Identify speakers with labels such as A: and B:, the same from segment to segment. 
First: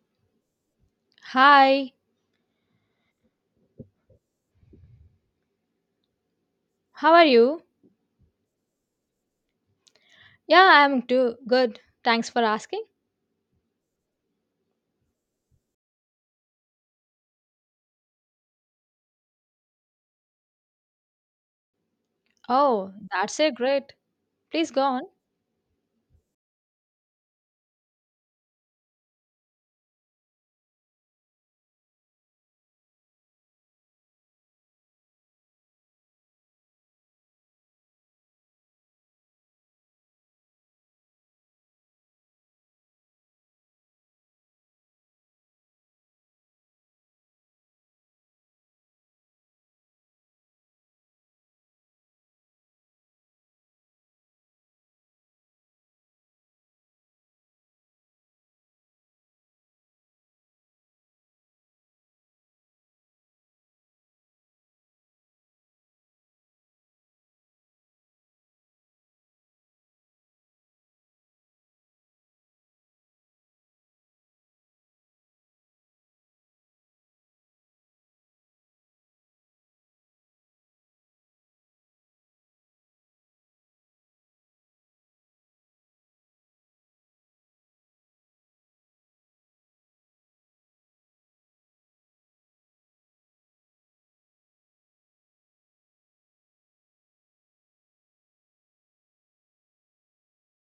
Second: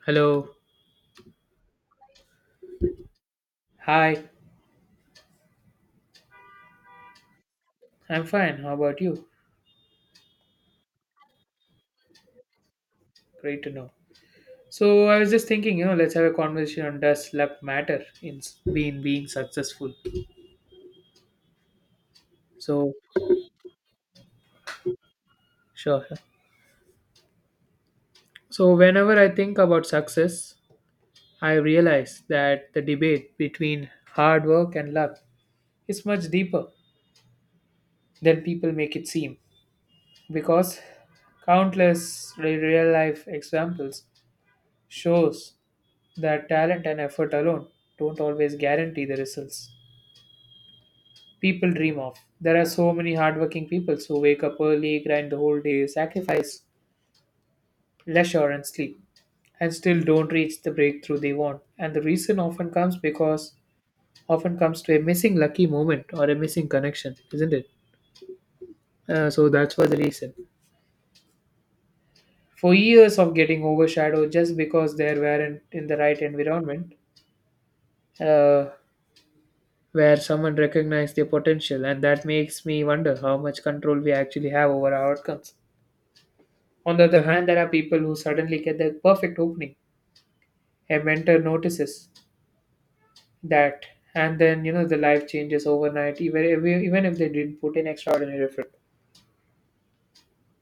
A: Hello.
B: Hi,
A: Hi.
B: how are you?
A: I'm fine. How about you?
B: Yeah, I'm too good. Thanks for asking.
A: Great to know. So I was just thinking, let's have a conversation on does luck matter in being successful. So
B: Oh, that's a great. Please go on.
A: sure. So whenever I think about success, I realize that the debate between hard work and luck is much deeper than people make it seem, because countless real life examples shows that talent and effort alone don't always guarantee the results people dream of. There are so many hardworking people who wake up early, grind the whole day, sacrifice leisure and sleep, and still don't reach the breakthrough they want. And the reason often comes to a missing lucky moment or a missing connection, isn't it? So that's for the reason. For years of getting overshadowed just because they weren't in the right environment, uh, where someone recognized their potential, and that makes me wonder how much control we actually have over our outcomes. On the other hand, there are people who suddenly get the perfect opening. A mentor notices that, and then you know the life changes overnight, even if they didn't put in extraordinary effort.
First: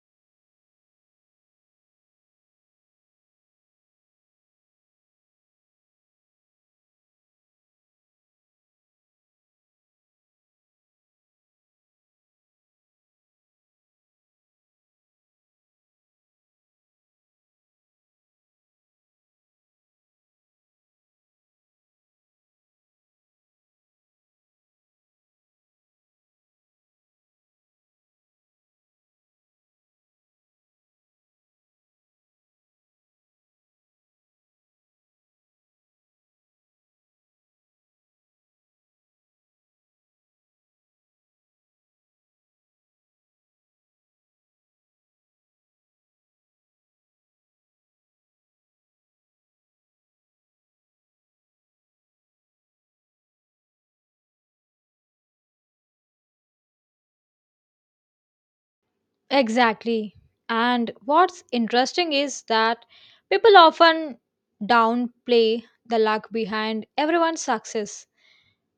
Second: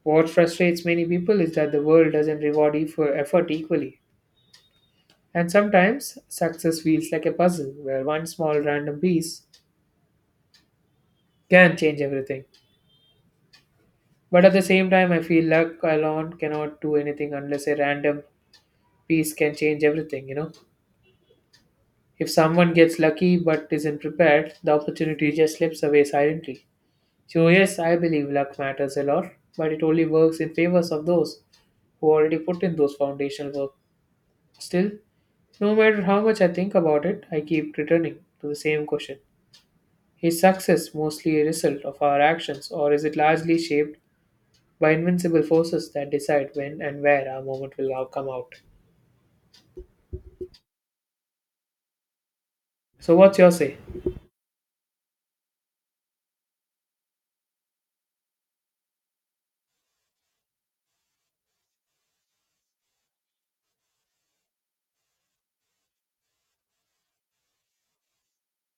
A: What frustrates many people is that the world doesn't reward for effort equally, and sometimes success feels like a puzzle where one small random piece can change everything. But at the same time, I feel luck alone cannot do anything unless a random piece can change everything. If someone gets lucky but isn't prepared, the opportunity just slips away silently. So, yes, I believe luck matters a lot, but it only works in favors of those who already put in those foundational work. Still, no matter how much I think about it, I keep returning to the same question. Is success mostly a result of our actions, or is it largely shaped by invincible forces that decide when and where our moment will now come out? So, what's your say?
B: Exactly. And what's interesting is that people often downplay the luck behind everyone's success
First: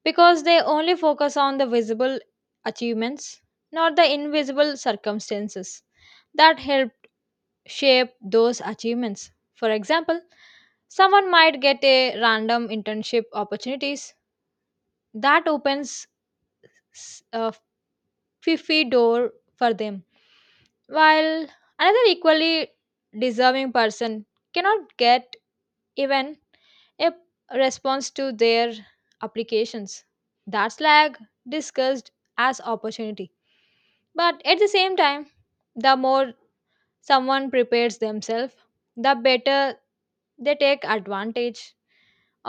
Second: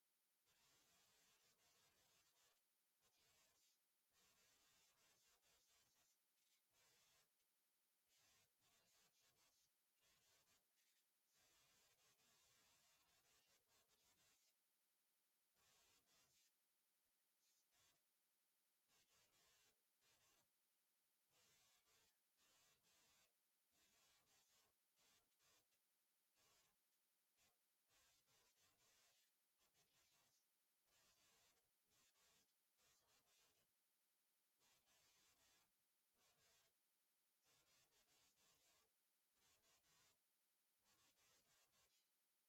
B: because they only focus on the visible achievements, not the invisible circumstances that helped shape those achievements. For example, someone might get a random internship opportunities that opens a fifi door for them, while another equally deserving person cannot get even a response to their applications. That's lag discussed as opportunity. But at the same time, the more someone prepares themselves, the better they take advantage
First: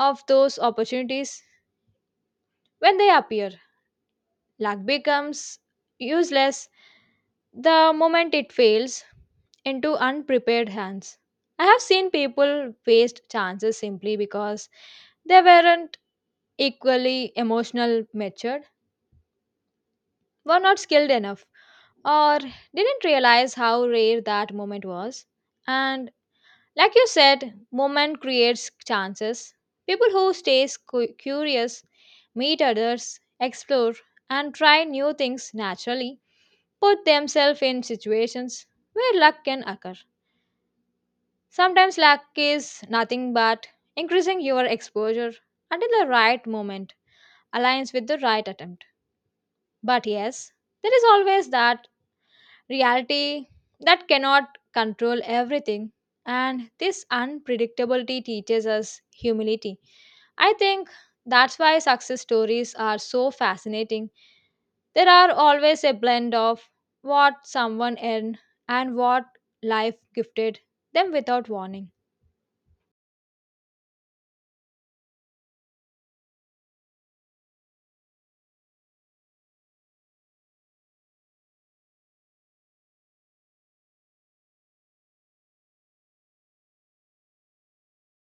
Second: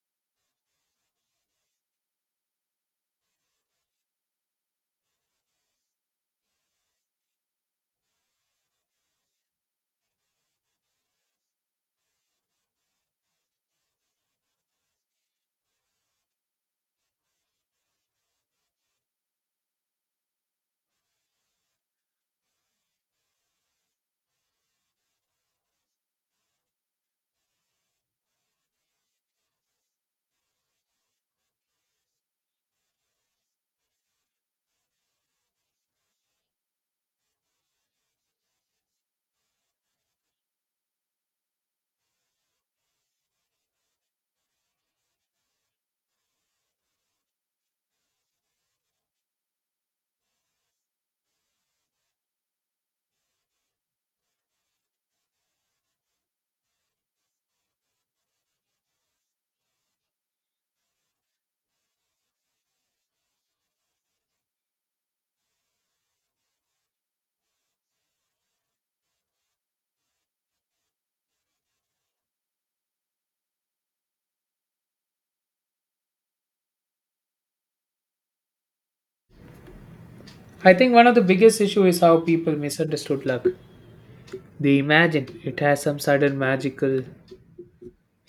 B: of those opportunities when they appear. Luck becomes useless the moment it fails into unprepared hands. I have seen people waste chances simply because they weren't equally emotional matured, were not skilled enough, or didn't realize how rare that moment was. And like you said, movement creates chances. People who stay curious, meet others, explore, and try new things naturally put themselves in situations where luck can occur. Sometimes luck is nothing but increasing your exposure until the right moment aligns with the right attempt. But yes, there is always that reality that cannot control everything. And this unpredictability teaches us humility. I think that's why success stories are so fascinating. There are always a blend of what someone earned and what life gifted them without warning.
A: I think one of the biggest issues is how people misunderstood luck. They imagine it has some sudden magical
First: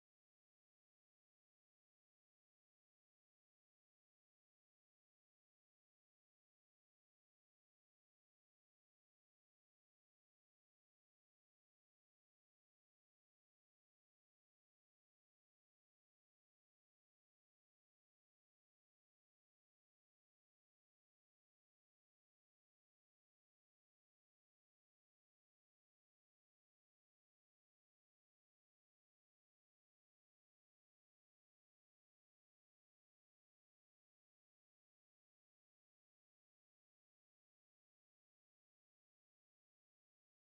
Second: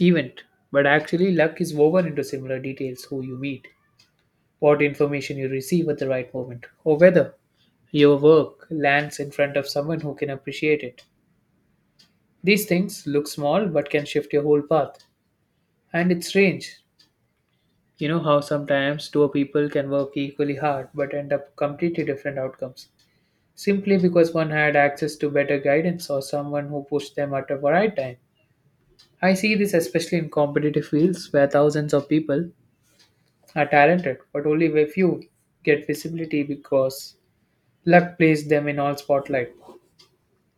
A: event, but actually, luck is woven into similar details: who you meet, what information you receive at the right moment, or whether your work lands in front of someone who can appreciate it. These things look small but can shift your whole path. And it's strange, you know, how sometimes two people can work equally hard but end up completely different outcomes simply because one had access to better guidance or someone who pushed them at the right time. I see this especially in competitive fields where thousands of people are talented, but only a few get visibility because luck places them in all spotlight.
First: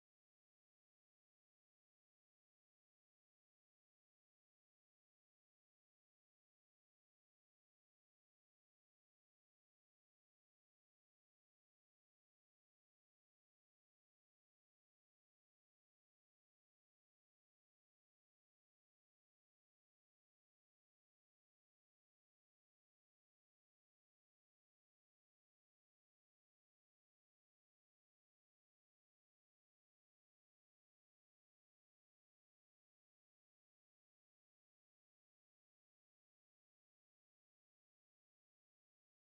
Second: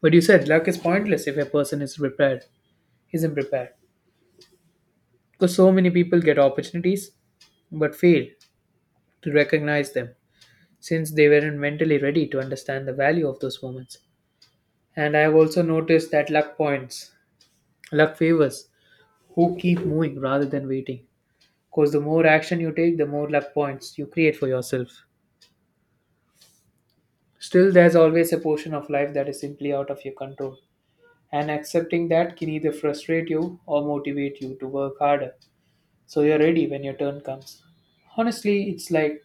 A: But you said luck is pointless if a person is prepared, isn't prepared. Because so many people get opportunities but fail to recognize them since they weren't mentally ready to understand the value of those moments. And I have also noticed that luck favors who keep moving rather than waiting. Because the more action you take, the more luck points you create for yourself. Still, there's always a portion of life that is simply out of your control. And accepting that can either frustrate you or motivate you to work harder so you're ready when your turn comes. Honestly, it's like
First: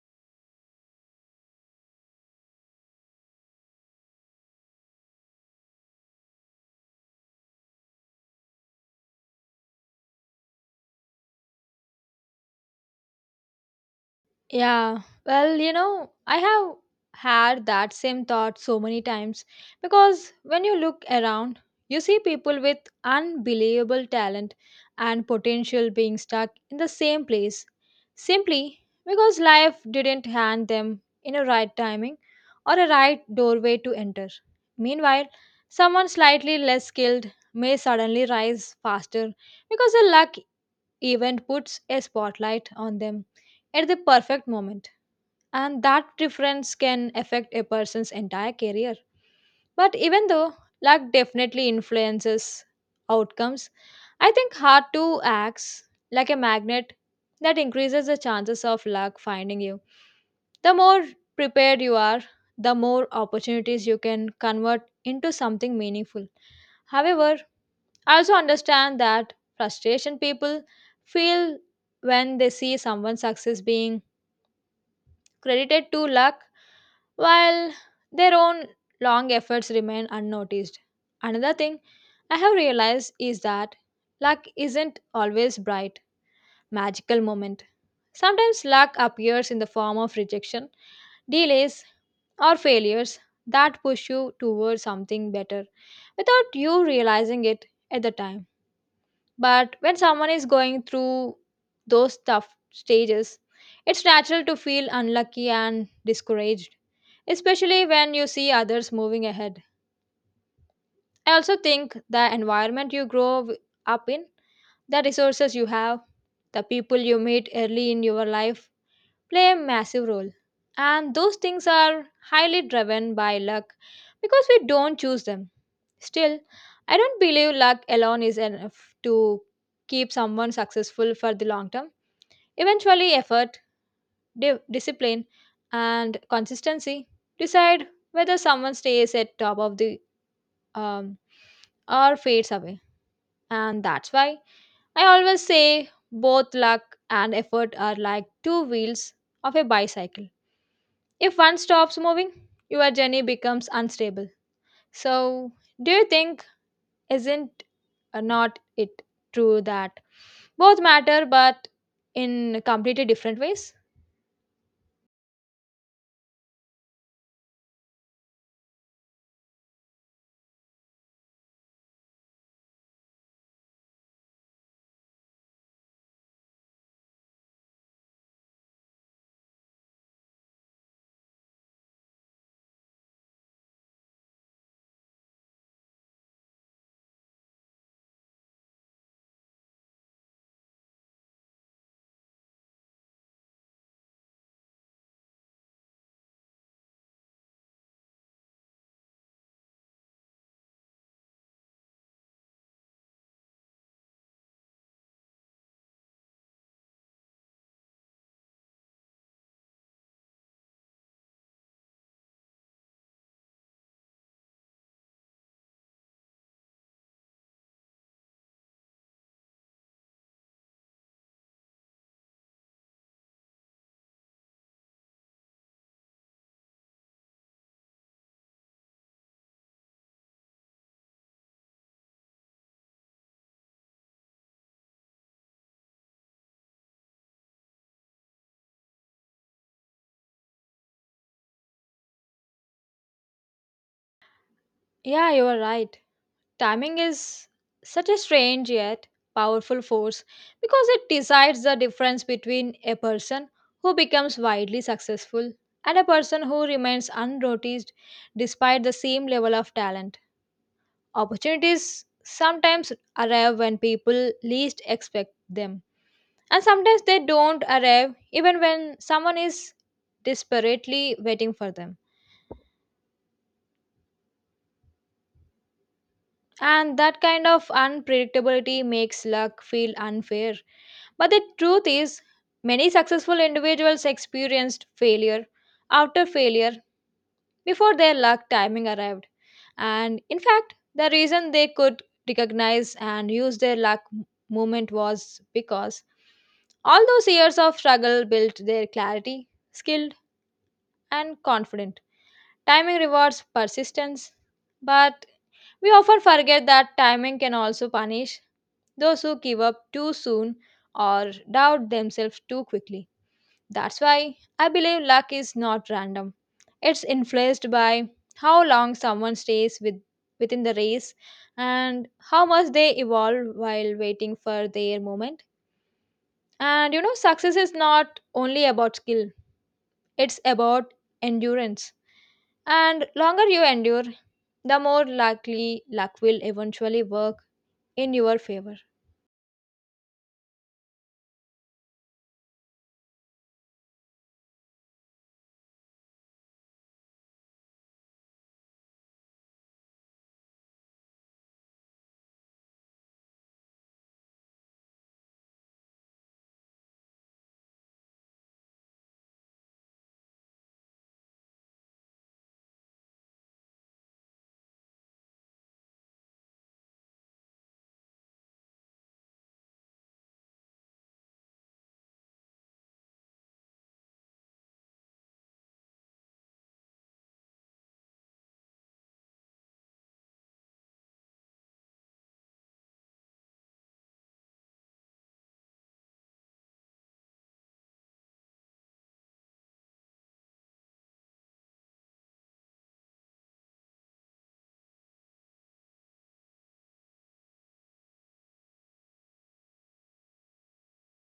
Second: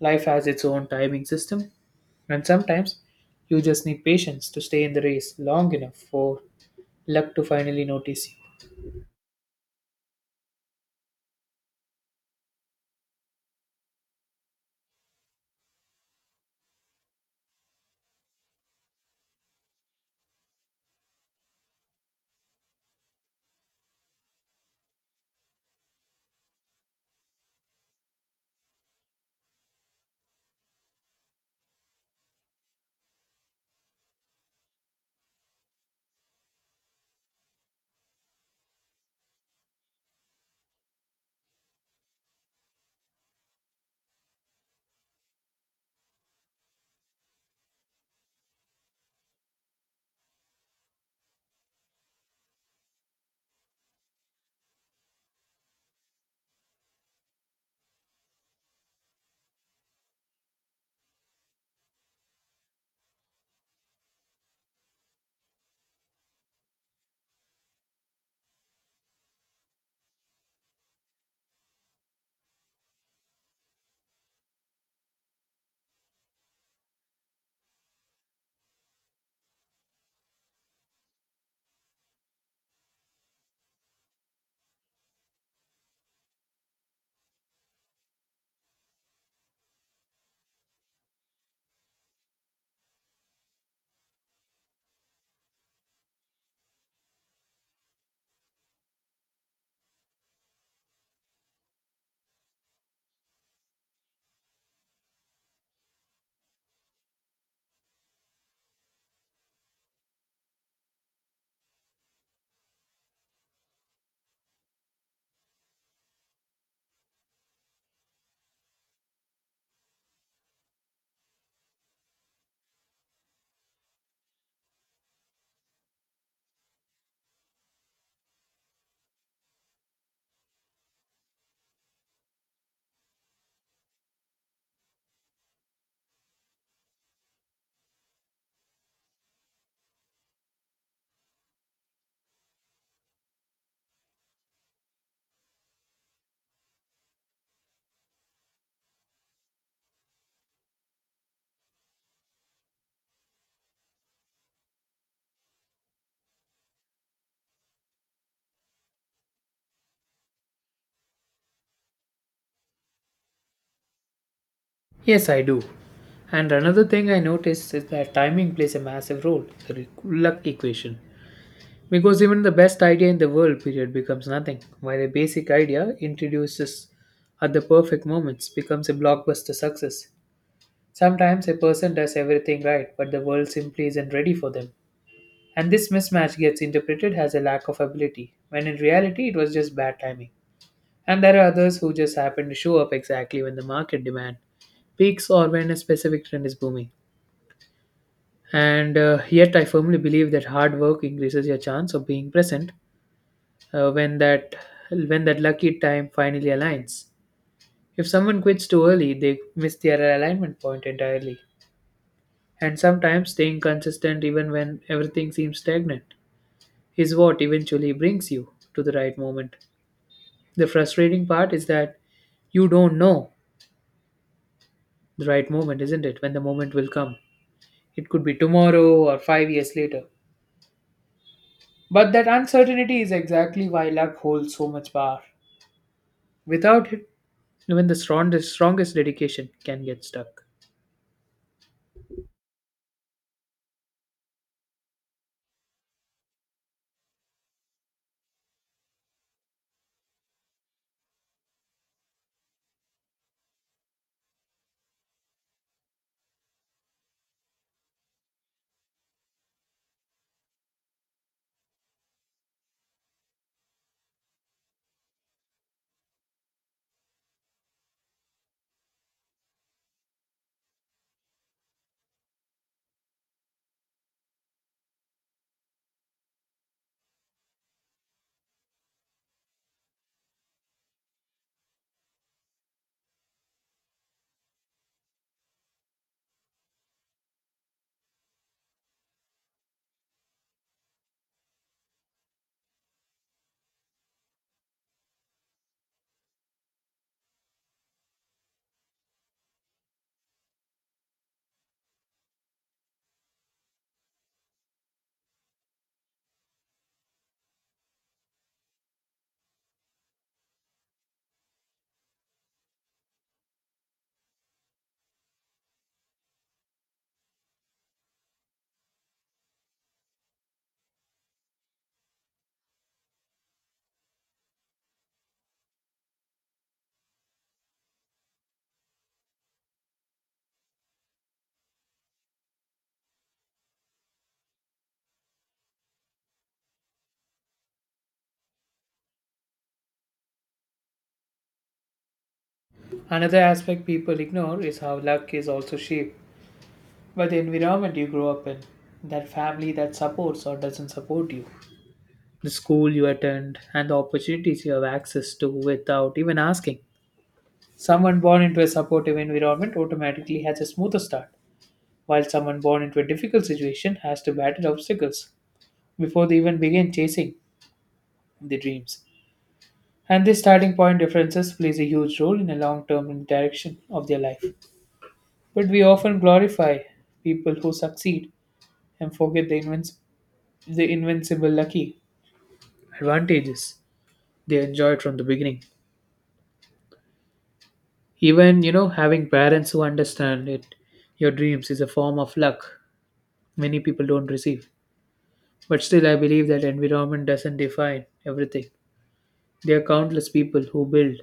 A: life has its own timing system, and sometimes you just need patience to stay in the race long enough for luck to finally notice you.
B: Yeah, well, you know, I have had that same thought so many times because when you look around, you see people with unbelievable talent and potential being stuck in the same place simply because life didn't hand them in a right timing or a right doorway to enter. Meanwhile, someone slightly less skilled may suddenly rise faster because the luck event puts a spotlight on them at the perfect moment, and that difference can affect a person's entire career. But even though luck definitely influences outcomes, I think hard to acts like a magnet that increases the chances of luck finding you. The more prepared you are, the more opportunities you can convert into something meaningful. However, I also understand that frustration people feel when they see someone's success being credited to luck while their own long efforts remain unnoticed. Another thing I have realized is that luck isn't always bright, magical moment. Sometimes luck appears in the form of rejection, delays, or failures that push you towards something better without you realizing it at the time. But when someone is going through those tough stages, it's natural to feel unlucky and discouraged, especially when you see others moving ahead. I also think the environment you grow up in, the resources you have, the people you meet early in your life play a massive role. And those things are highly driven by luck because we don't choose them. Still, I don't believe luck alone is enough to keep someone successful for the long term. Eventually, effort, discipline, and consistency decide whether someone stays at top of the um, or fades away. And that's why I always say both luck and effort are like two wheels of a bicycle. If one stops moving, your journey becomes unstable. So, do you think isn't not it true that both matter but in completely different ways?
A: Yes, I do. And another thing I noticed is that timing plays a massive role in the luck equation. Because even the best idea in the world period becomes nothing, while a basic idea introduces at the perfect moments becomes a blockbuster success. Sometimes a person does everything right, but the world simply isn't ready for them. And this mismatch gets interpreted as a lack of ability, when in reality it was just bad timing. And there are others who just happen to show up exactly when the market demand peaks or when a specific trend is booming. And yet, I firmly believe that hard work increases your chance of being present when that lucky time finally aligns. If someone quits too early, they miss their alignment point entirely, and sometimes staying consistent even when everything seems stagnant is what eventually brings you to the right moment. The frustrating part is that you don't know the right moment, isn't it? When the moment will come. It could be tomorrow or 5 years later. But that uncertainty is exactly why luck holds so much power. Without it, even the strongest, strongest dedication can get stuck.
B: Yeah, you are right. Timing is such a strange yet powerful force because it decides the difference between a person who becomes widely successful and a person who remains unnoticed despite the same level of talent. Opportunities sometimes arrive when people least expect them, and sometimes they don't arrive even when someone is desperately waiting for them. And that kind of unpredictability makes luck feel unfair. But the truth is, many successful individuals experienced failure after failure before their luck timing arrived. And in fact, the reason they could recognize and use their luck moment was because all those years of struggle built their clarity, skill, and confidence. Timing rewards persistence, but we often forget that timing can also punish those who give up too soon or doubt themselves too quickly. That's why I believe luck is not random. It's influenced by how long someone stays with, within the race and how much they evolve while waiting for their moment. And you know, success is not only about skill, it's about endurance. And longer you endure, the more likely luck will eventually work in your favor.
A: Another aspect people ignore is how luck is also shaped by the environment you grow up in, that family that supports or doesn't support you, the school you attend, and the opportunities you have access to without even asking. Someone born into a supportive environment automatically has a smoother start, while someone born into a difficult situation has to battle obstacles before they even begin chasing their dreams. And this starting point differences plays a huge role in the long term direction of their life. But we often glorify people who succeed and forget the, the invincible lucky advantages they enjoyed from the beginning. Even, you know, having parents who understand it, your dreams is a form of luck many people don't receive. But still, I believe that environment doesn't define everything. There are countless people who build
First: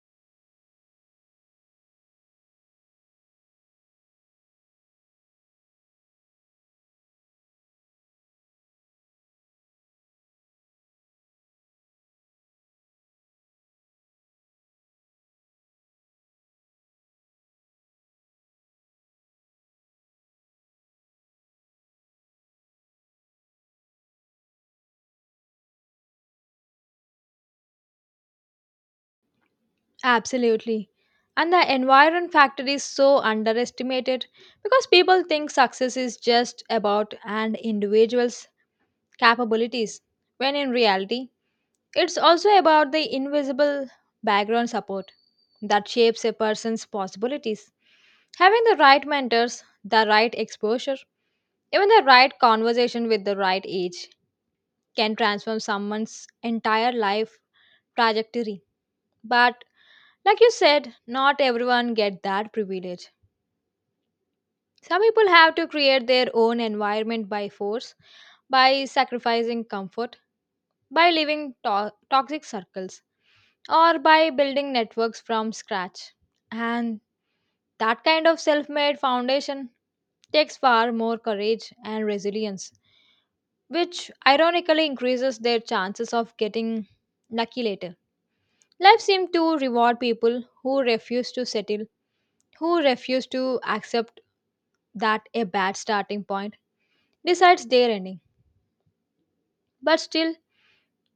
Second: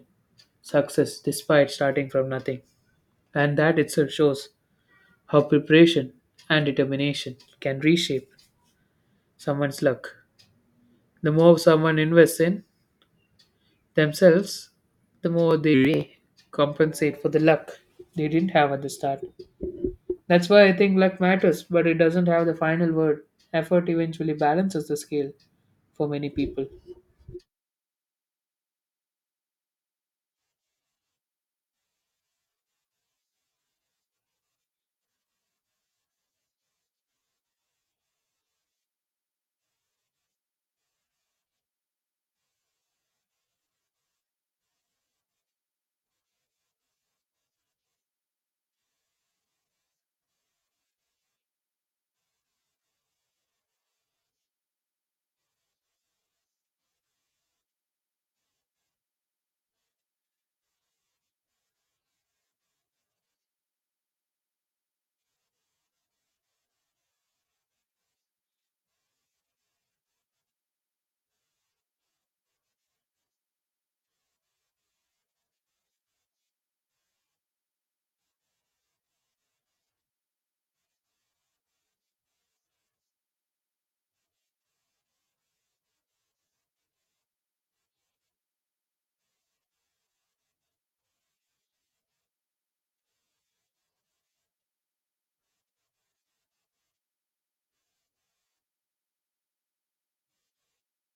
A: success despite starting from nothing. And that itself shows how preparation and determination can reshape someone's luck. The more someone invests in themselves, the more they compensate for the luck they didn't have at the start. That's why I think luck matters, but it doesn't have the final word. Effort eventually balances the scale for many people.
B: Absolutely. And the environment factor is so underestimated because people think success is just about an individual's capabilities, when in reality, it's also about the invisible background support that shapes a person's possibilities. Having the right mentors, the right exposure, even the right conversation with the right age can transform someone's entire life trajectory. But like you said, not everyone get that privilege. Some people have to create their own environment by force, by sacrificing comfort, by leaving toxic circles, or by building networks from scratch. And that kind of self-made foundation takes far more courage and resilience, which ironically increases their chances of getting lucky later. Life seems to reward people who refuse to settle who refuse to accept that a bad starting point decides their ending. But still,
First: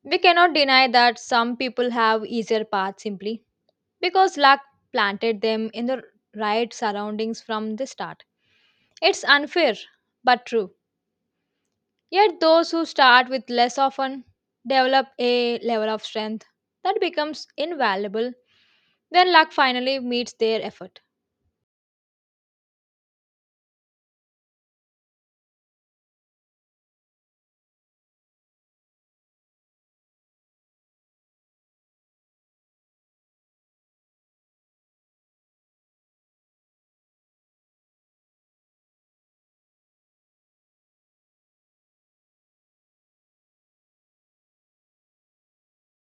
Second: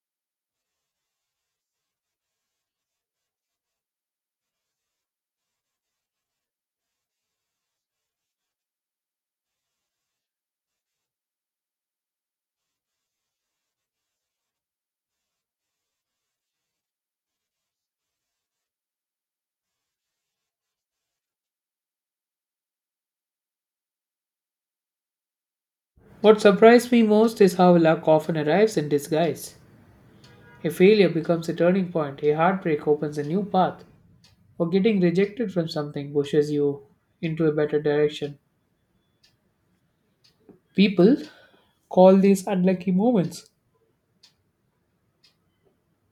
B: we cannot deny that some people have easier paths simply because luck planted them in the right surroundings from the start. It's unfair but true. Yet, those who start with less often develop a level of strength that becomes invaluable when luck finally meets their effort.
A: What surprised me most is how luck often arrives in disguise. A failure becomes a turning point, a heartbreak opens a new path, or getting rejected from something pushes you into a better direction. People call these unlucky moments,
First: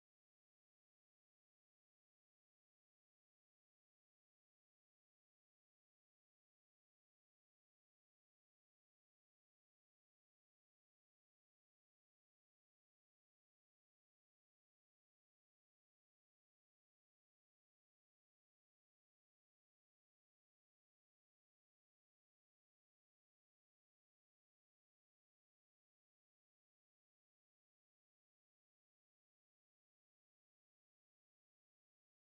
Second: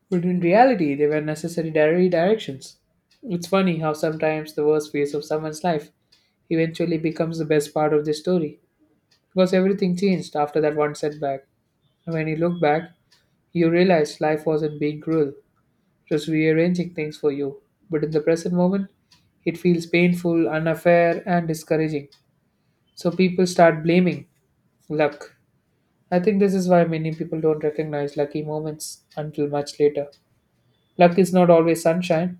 A: but in reality, they were necessary directions. It's funny how sometimes the worst phase of someone's life eventually becomes the best part of the story. Because everything changed after that one setback. And when you look back, you realize life wasn't being cruel, just rearranging things for you. But in the present moment, it feels painful, unfair, and discouraging. So people start blaming luck. I think this is why many people don't recognize lucky moments until much later. Luck is not always sunshine.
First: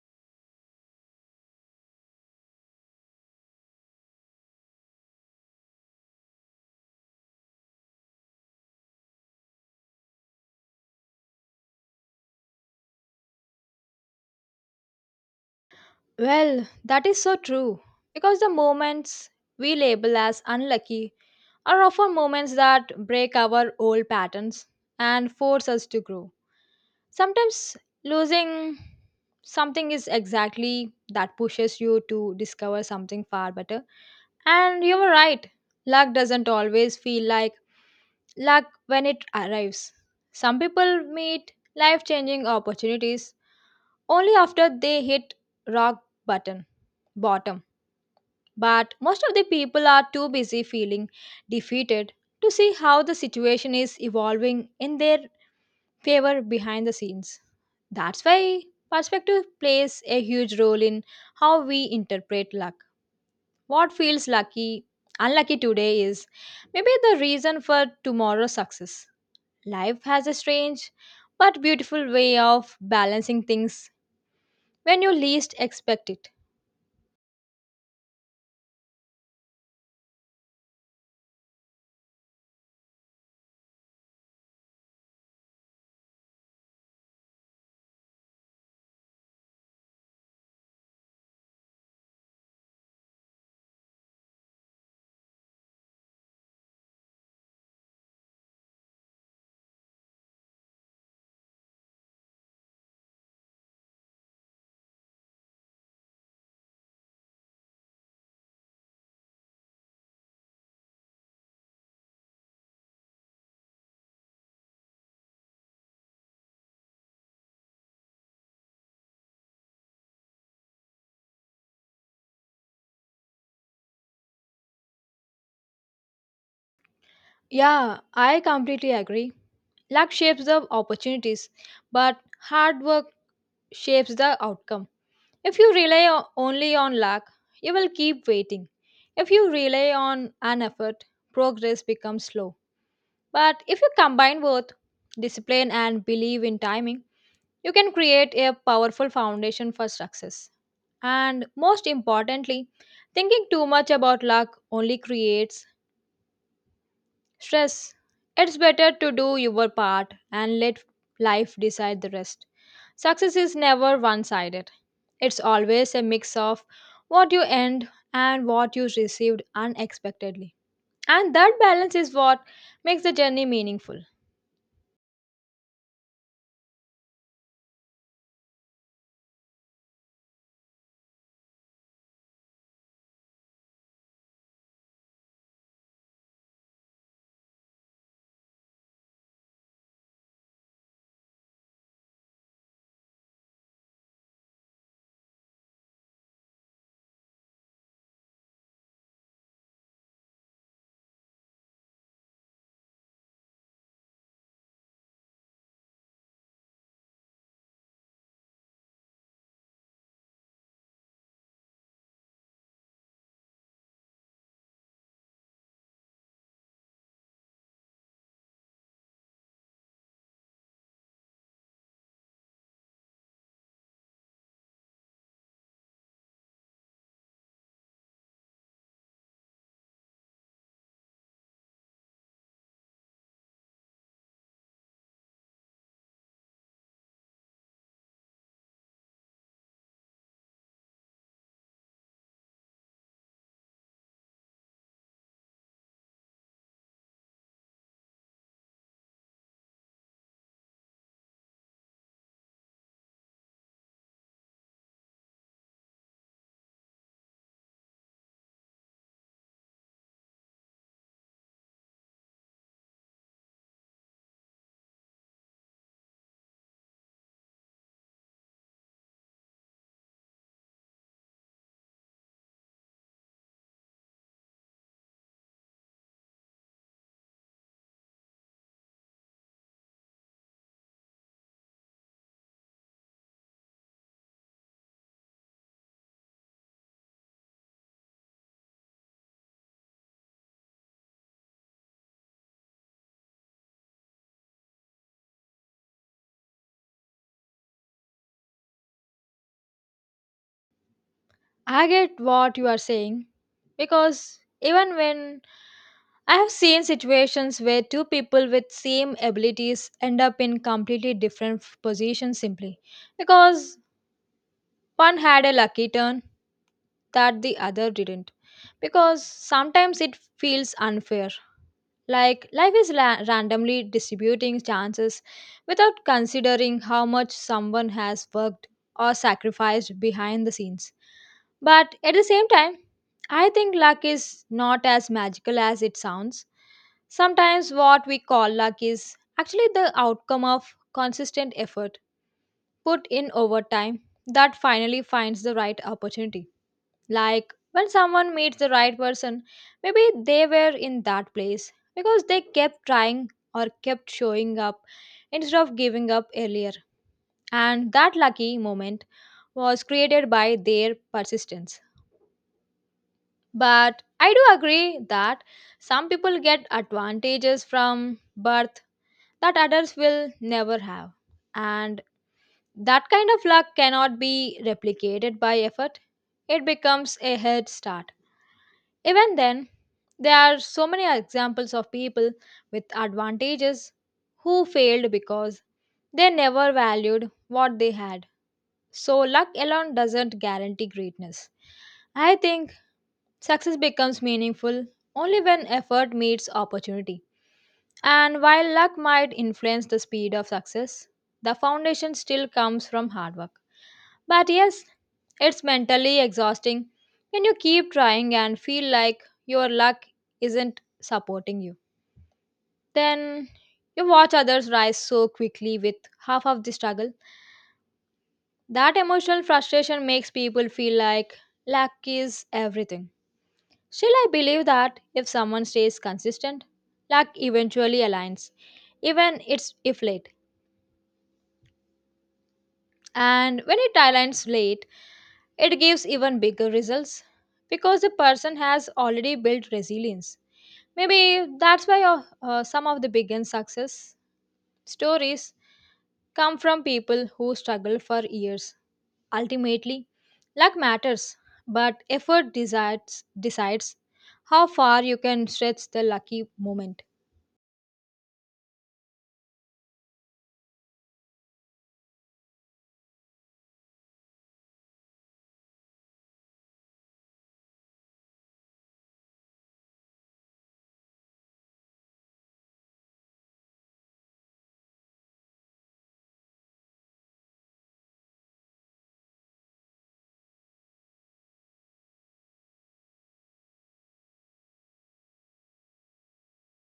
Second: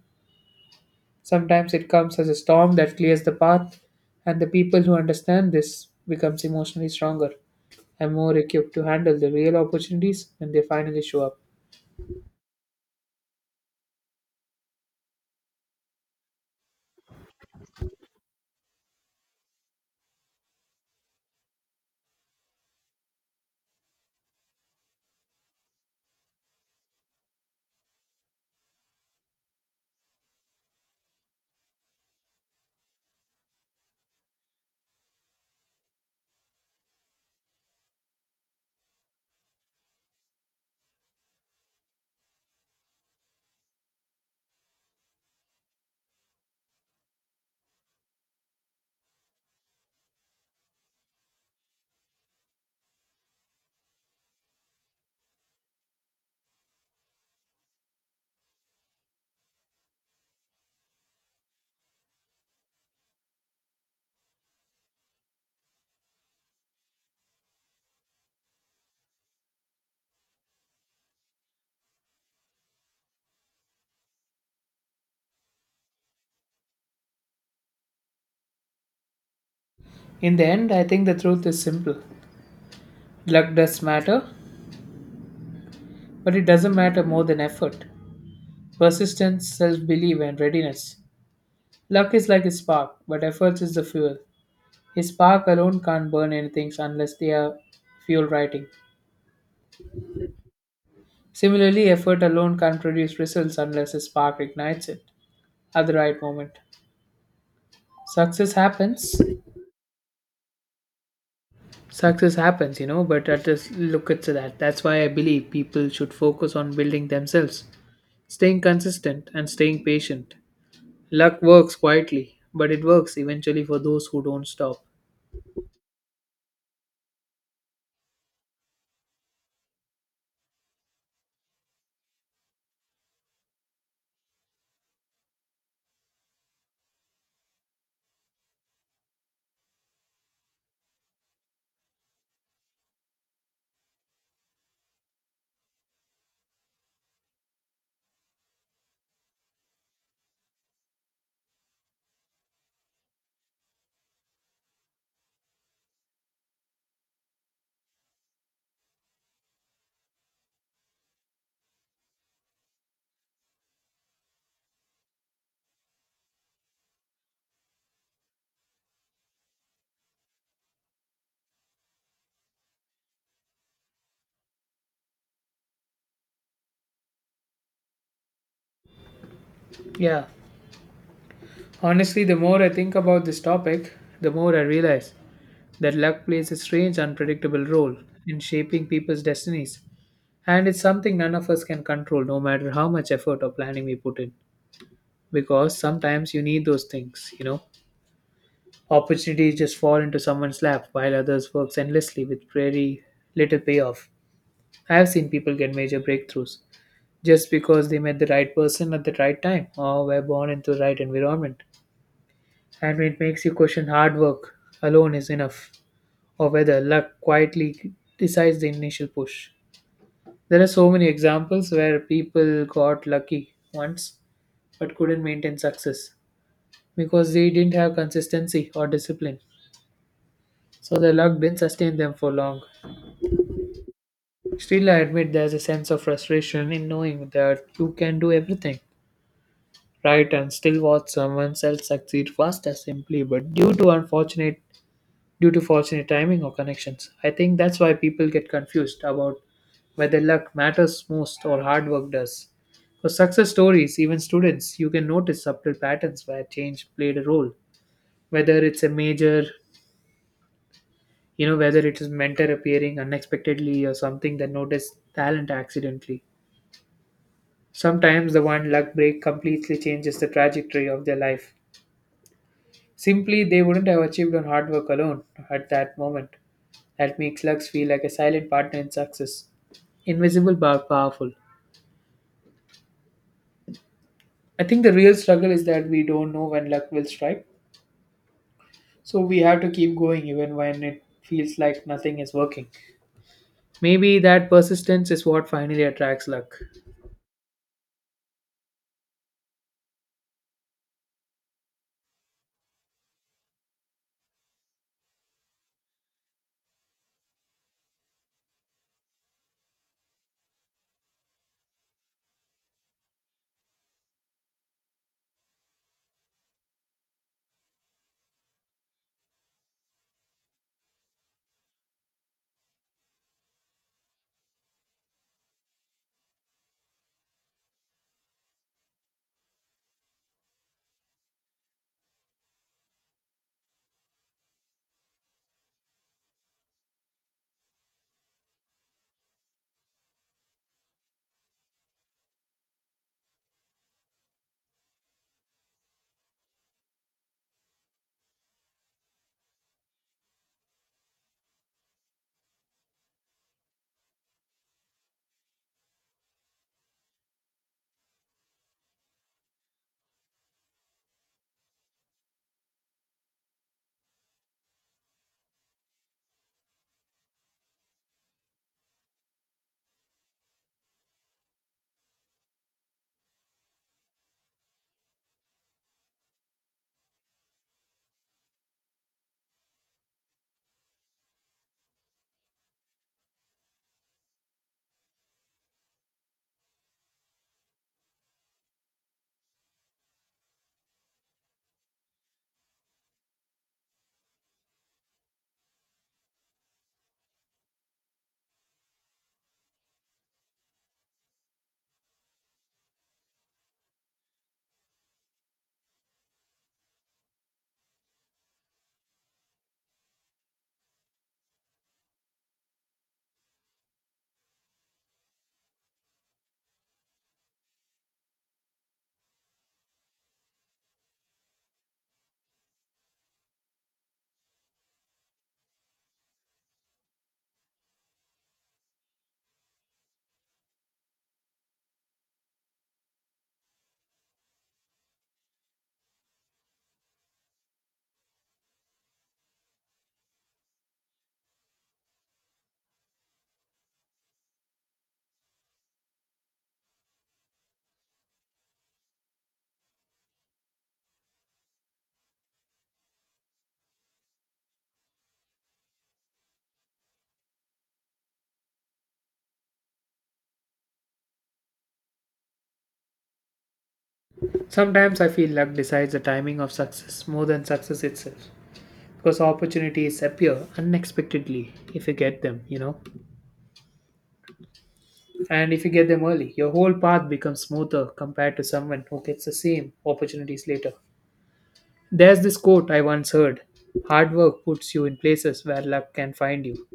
A: Sometimes it comes as a storm that clears the path, and the people who understand this becomes emotionally stronger and more equipped to handle the real opportunities when they finally show up.
B: Well, that is so true. Because the moments we label as unlucky are often moments that break our old patterns and force us to grow. Sometimes losing something is exactly that pushes you to discover something far better and you were right. Luck doesn't always feel like luck when it arrives. Some people meet life changing opportunities only after they hit rock button bottom. But most of the people are too busy feeling defeated to see how the situation is evolving in their favor behind the scenes. That's why perspective plays a huge role in how we interpret luck. What feels lucky, unlucky today is maybe the reason for tomorrow's success. Life has a strange but beautiful way of balancing things when you least expect it.
A: In the end, I think the truth is simple. Luck does matter, but it doesn't matter more than effort, persistence, self belief, and readiness. Luck is like a spark, but effort is the fuel. A spark alone can't burn anything unless they are fuel writing. Similarly, effort alone can't produce results unless a spark ignites it at the right moment. Success happens. Success happens, but let us look at that. That's why I believe people should focus on building themselves, staying consistent, and staying patient. Luck works quietly, but it works eventually for those who don't stop.
B: Yeah, I completely agree. Luck shapes the opportunities, but hard work shapes the outcome. If you rely only on luck, you will keep waiting. If you rely on an effort, progress becomes slow. But if you combine both discipline and believe in timing, you can create a powerful foundation for success. And most importantly, thinking too much about luck only creates stress. It's better to do your part and let life decide the rest. Success is never one sided, it's always a mix of what you earned and what you received unexpectedly. And that balance is what makes the journey meaningful.
A: Yeah. Honestly, the more I think about this topic, the more I realize that luck plays a strange, unpredictable role in shaping people's destinies. And it's something none of us can control, no matter how much effort or planning we put in. Because sometimes you need those things, opportunities just fall into someone's lap while others works endlessly with very little payoff. I have seen people get major breakthroughs just because they met the right person at the right time or were born into the right environment, and it makes you question hard work alone is enough, or whether luck quietly decides the initial push. There are so many examples where people got lucky once but couldn't maintain success because they didn't have consistency or discipline. So the luck didn't sustain them for long. Still, I admit there's a sense of frustration in knowing that you can do everything right and still watch someone else succeed faster simply, but due to unfortunate, due to fortunate timing or connections. I think that's why people get confused about whether luck matters most or hard work does. For success stories, even students, you can notice subtle patterns where change played a role. Whether it's a major, whether it is mentor appearing unexpectedly, or something that noticed talent accidentally, sometimes the one luck break completely changes the trajectory of their life simply they wouldn't have achieved on hard work alone at that moment. That makes luck feel like a silent partner in success, invisible but powerful. I think the real struggle is that we don't know when luck will strike, so we have to keep going even when it feels like nothing is working. Maybe that persistence is what finally attracts luck.
B: I get what you are saying because even when I have seen situations where two people with same abilities end up in completely different positions simply because one had a lucky turn that the other didn't because sometimes it feels unfair like, life is randomly distributing chances without considering how much someone has worked or sacrificed behind the scenes. But at the same time, I think luck is not as magical as it sounds. Sometimes what we call luck is actually the outcome of consistent effort put in over time that finally finds the right opportunity. Like when someone meets the right person, maybe they were in that place because they kept trying or kept showing up instead of giving up earlier. And that lucky moment was created by their persistence. But I do agree that some people get advantages from birth that others will never have. And that kind of luck cannot be replicated by effort, it becomes a head start. Even then, there are so many examples of people with advantages who failed because they never valued what they had. So, luck alone doesn't guarantee greatness. I think success becomes meaningful only when effort meets opportunity. And while luck might influence the speed of success, the foundation still comes from hard work. But yes, it's mentally exhausting when you keep trying and feel like your luck isn't supporting you. Then you watch others rise so quickly with half of the struggle. That emotional frustration makes people feel like luck is everything. Still, I believe that if someone stays consistent, luck eventually aligns, even it's if late. And when it aligns late, it gives even bigger results because the person has already built resilience. Maybe that's why some of the biggest success stories come from people who struggle for years. Ultimately, luck matters, but effort decides how far you can stretch the lucky moment.
A: Sometimes I feel luck decides the timing of success more than success itself, because opportunities appear unexpectedly if you get them. And if you get them early, your whole path becomes smoother compared to someone who gets the same opportunities later. There's this quote I once heard: hard work puts you in places where luck can find you.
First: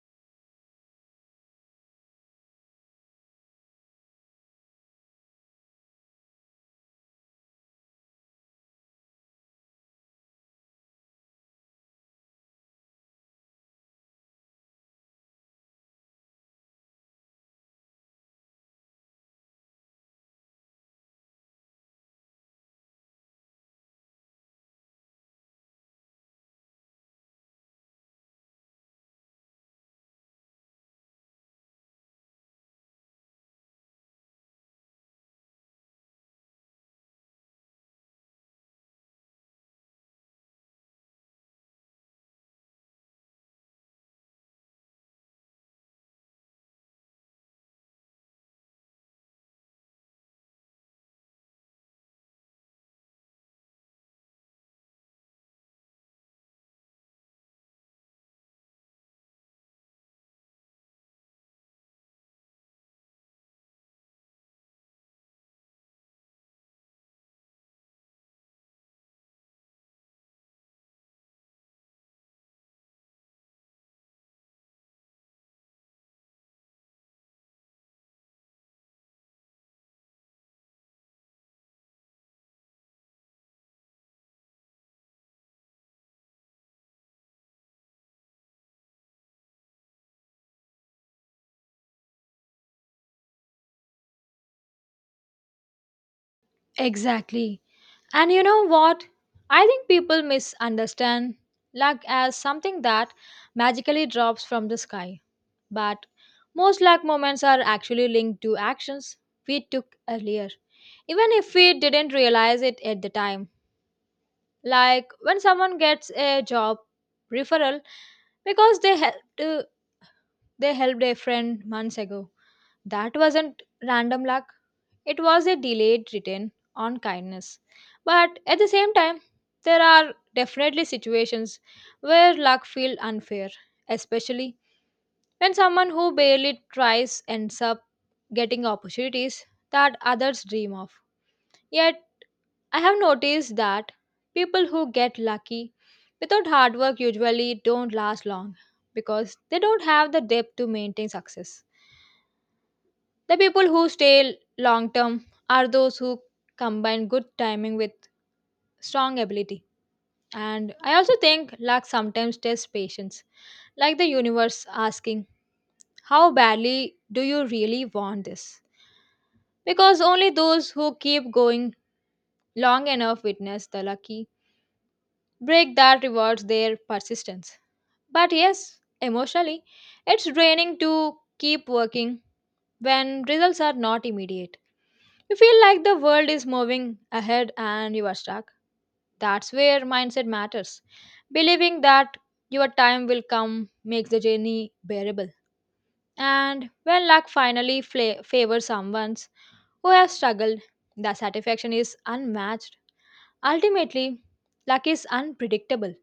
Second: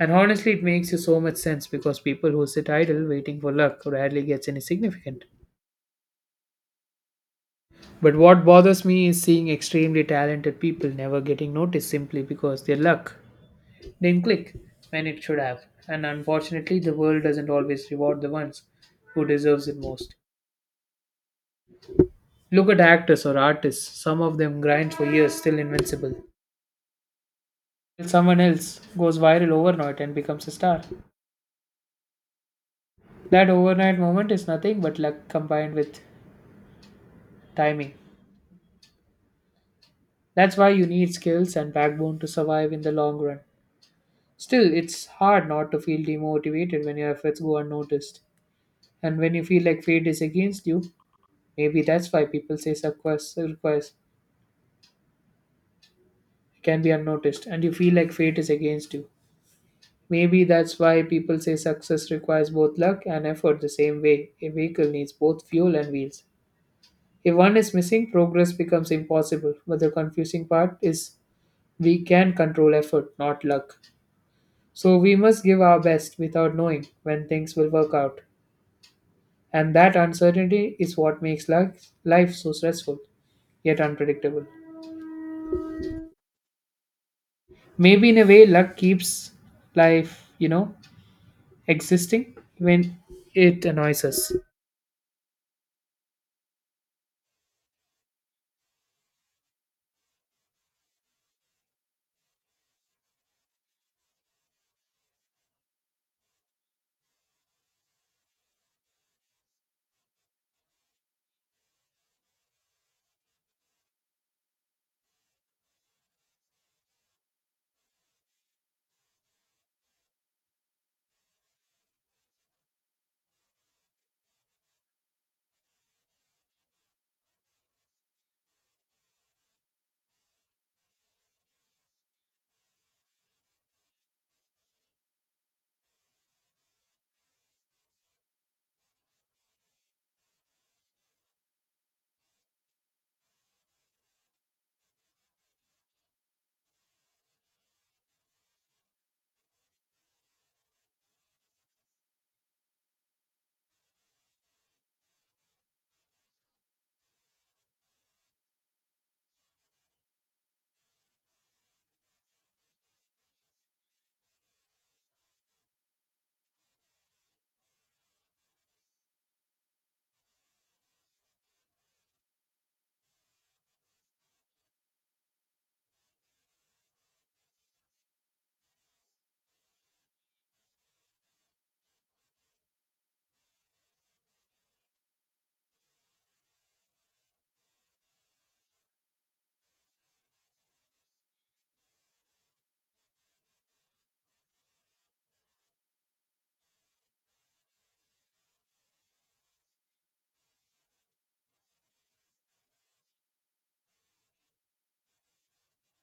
A: And honestly, it makes you so much sense because people who sit idle waiting for luck rarely gets any significant. But what bothers me is seeing extremely talented people never getting noticed simply because their luck didn't click when it should have. And unfortunately, the world doesn't always reward the ones who deserves it most. Look at actors or artists. Some of them grind for years, still invincible, till someone else goes viral overnight and becomes a star. That overnight moment is nothing but luck combined with timing. That's why you need skills and backbone to survive in the long run. Still, it's hard not to feel demotivated when your efforts go unnoticed. And when you feel like fate is against you, maybe that's why people say success requires can be unnoticed and you feel like fate is against you. Maybe that's why people say success requires both luck and effort, the same way a vehicle needs both fuel and wheels. If one is missing, progress becomes impossible. But the confusing part is we can control effort, not luck. So we must give our best without knowing when things will work out. And that uncertainty is what makes life so stressful, yet unpredictable. Maybe in a way, luck keeps life existing when it annoys us.
B: Exactly. And you know what? I think people misunderstand luck as something that magically drops from the sky. But most luck moments are actually linked to actions we took earlier, even if we didn't realize it at the time. Like when someone gets a job referral because they helped a friend months ago. That wasn't random luck, it was a delayed return on kindness. But at the same time, there are definitely situations where luck feels unfair, especially when someone who barely tries ends up getting opportunities that others dream of. Yet, I have noticed that people who get lucky without hard work usually don't last long because they don't have the depth to maintain success. The people who stay long term are those who combine good timing with strong ability. And I also think luck sometimes tests patience, like the universe asking, how badly do you really want this? Because only those who keep going long enough witness the lucky break that rewards their persistence. But yes, emotionally, it's draining to keep working when results are not immediate. You feel like the world is moving ahead and you are stuck. That's where mindset matters. Believing that your time will come makes the journey bearable. And when luck finally favors someone who has struggled, the satisfaction is unmatched. Ultimately, luck is unpredictable,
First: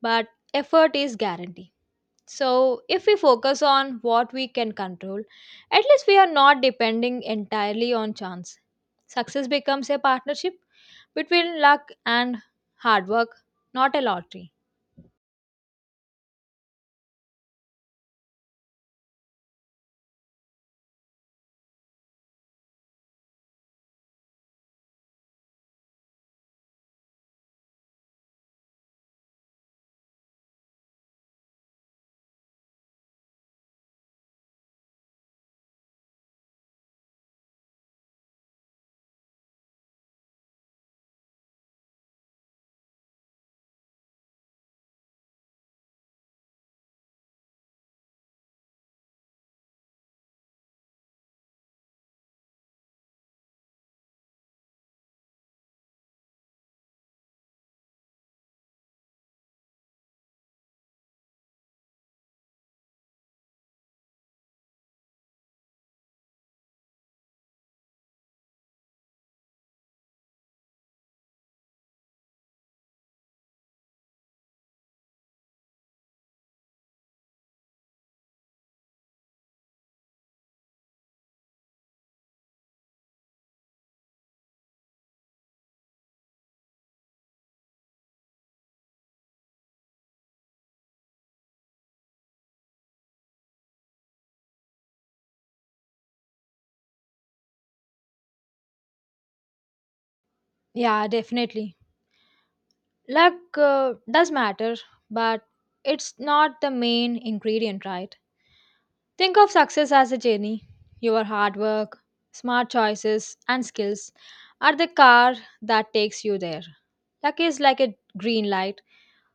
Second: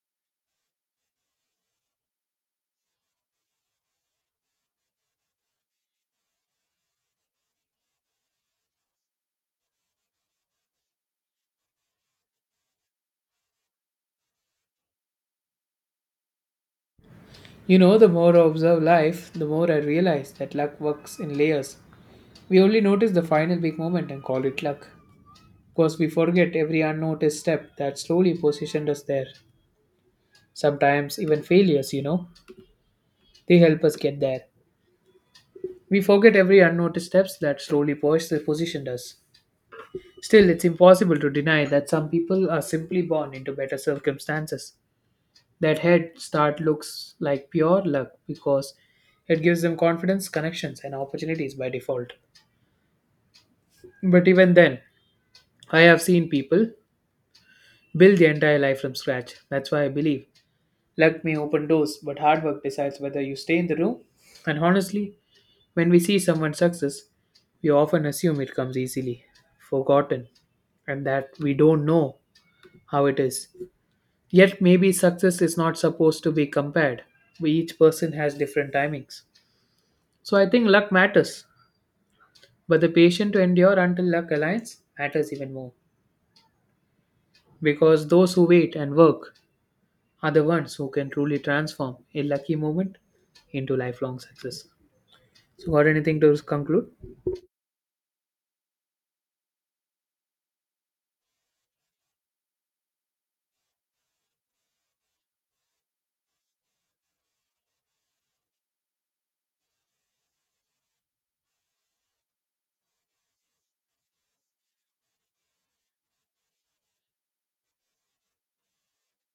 B: but effort is guaranteed. So, if we focus on what we can control, at least we are not depending entirely on chance. Success becomes a partnership between luck and hard work, not a lottery.
A: The more I observe life, the more I realize that luck works in layers. We only notice the final big moment and call it luck, because we forget every unnoticed step that slowly positioned us there. Sometimes even failures, they help us get there. We forget every unnoticed steps that slowly positioned us. Still, it's impossible to deny that some people are simply born into better circumstances. That head start looks like pure luck because it gives them confidence, connections, and opportunities by default. But even then, I have seen people build the entire life from scratch. That's why I believe luck may open doors, but hard work decides whether you stay in the room. And honestly, when we see someone's success, we often assume it comes easily, forgotten, and that we don't know how it is. Yet, maybe success is not supposed to be compared. We, each person has different timings. So I think luck matters, but the patience to endure until luck aligns matters even more. Because those who wait and work are the ones who can truly transform a lucky moment into lifelong success. So, got anything to conclude?
B: Yeah, definitely. Luck does matter, but it's not the main ingredient, right? Think of success as a journey. Your hard work, smart choices, and skills are the car that takes you there. Luck is like a green light,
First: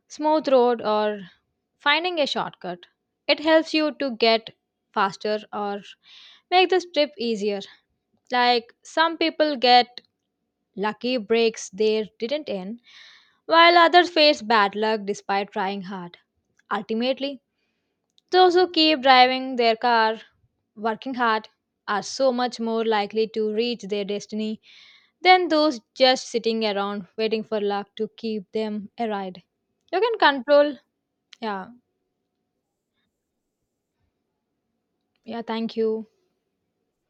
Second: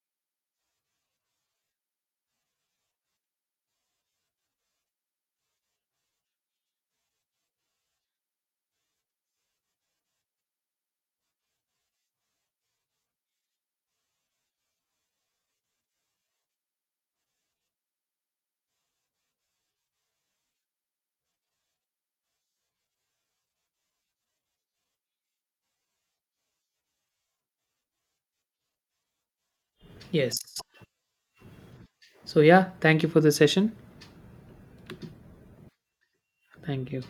B: smooth road, or finding a shortcut. It helps you to get faster or make this trip easier. Like some people get lucky breaks there didn't end, while others faced bad luck despite trying hard. Ultimately, those who keep driving their car, working hard, are so much more likely to reach their destiny than those just sitting around waiting for luck to keep them arrived. You can
A: Yes.
B: control. Yeah,
A: So, yeah, thank you for the session.
B: yeah, thank you.
A: Thank you.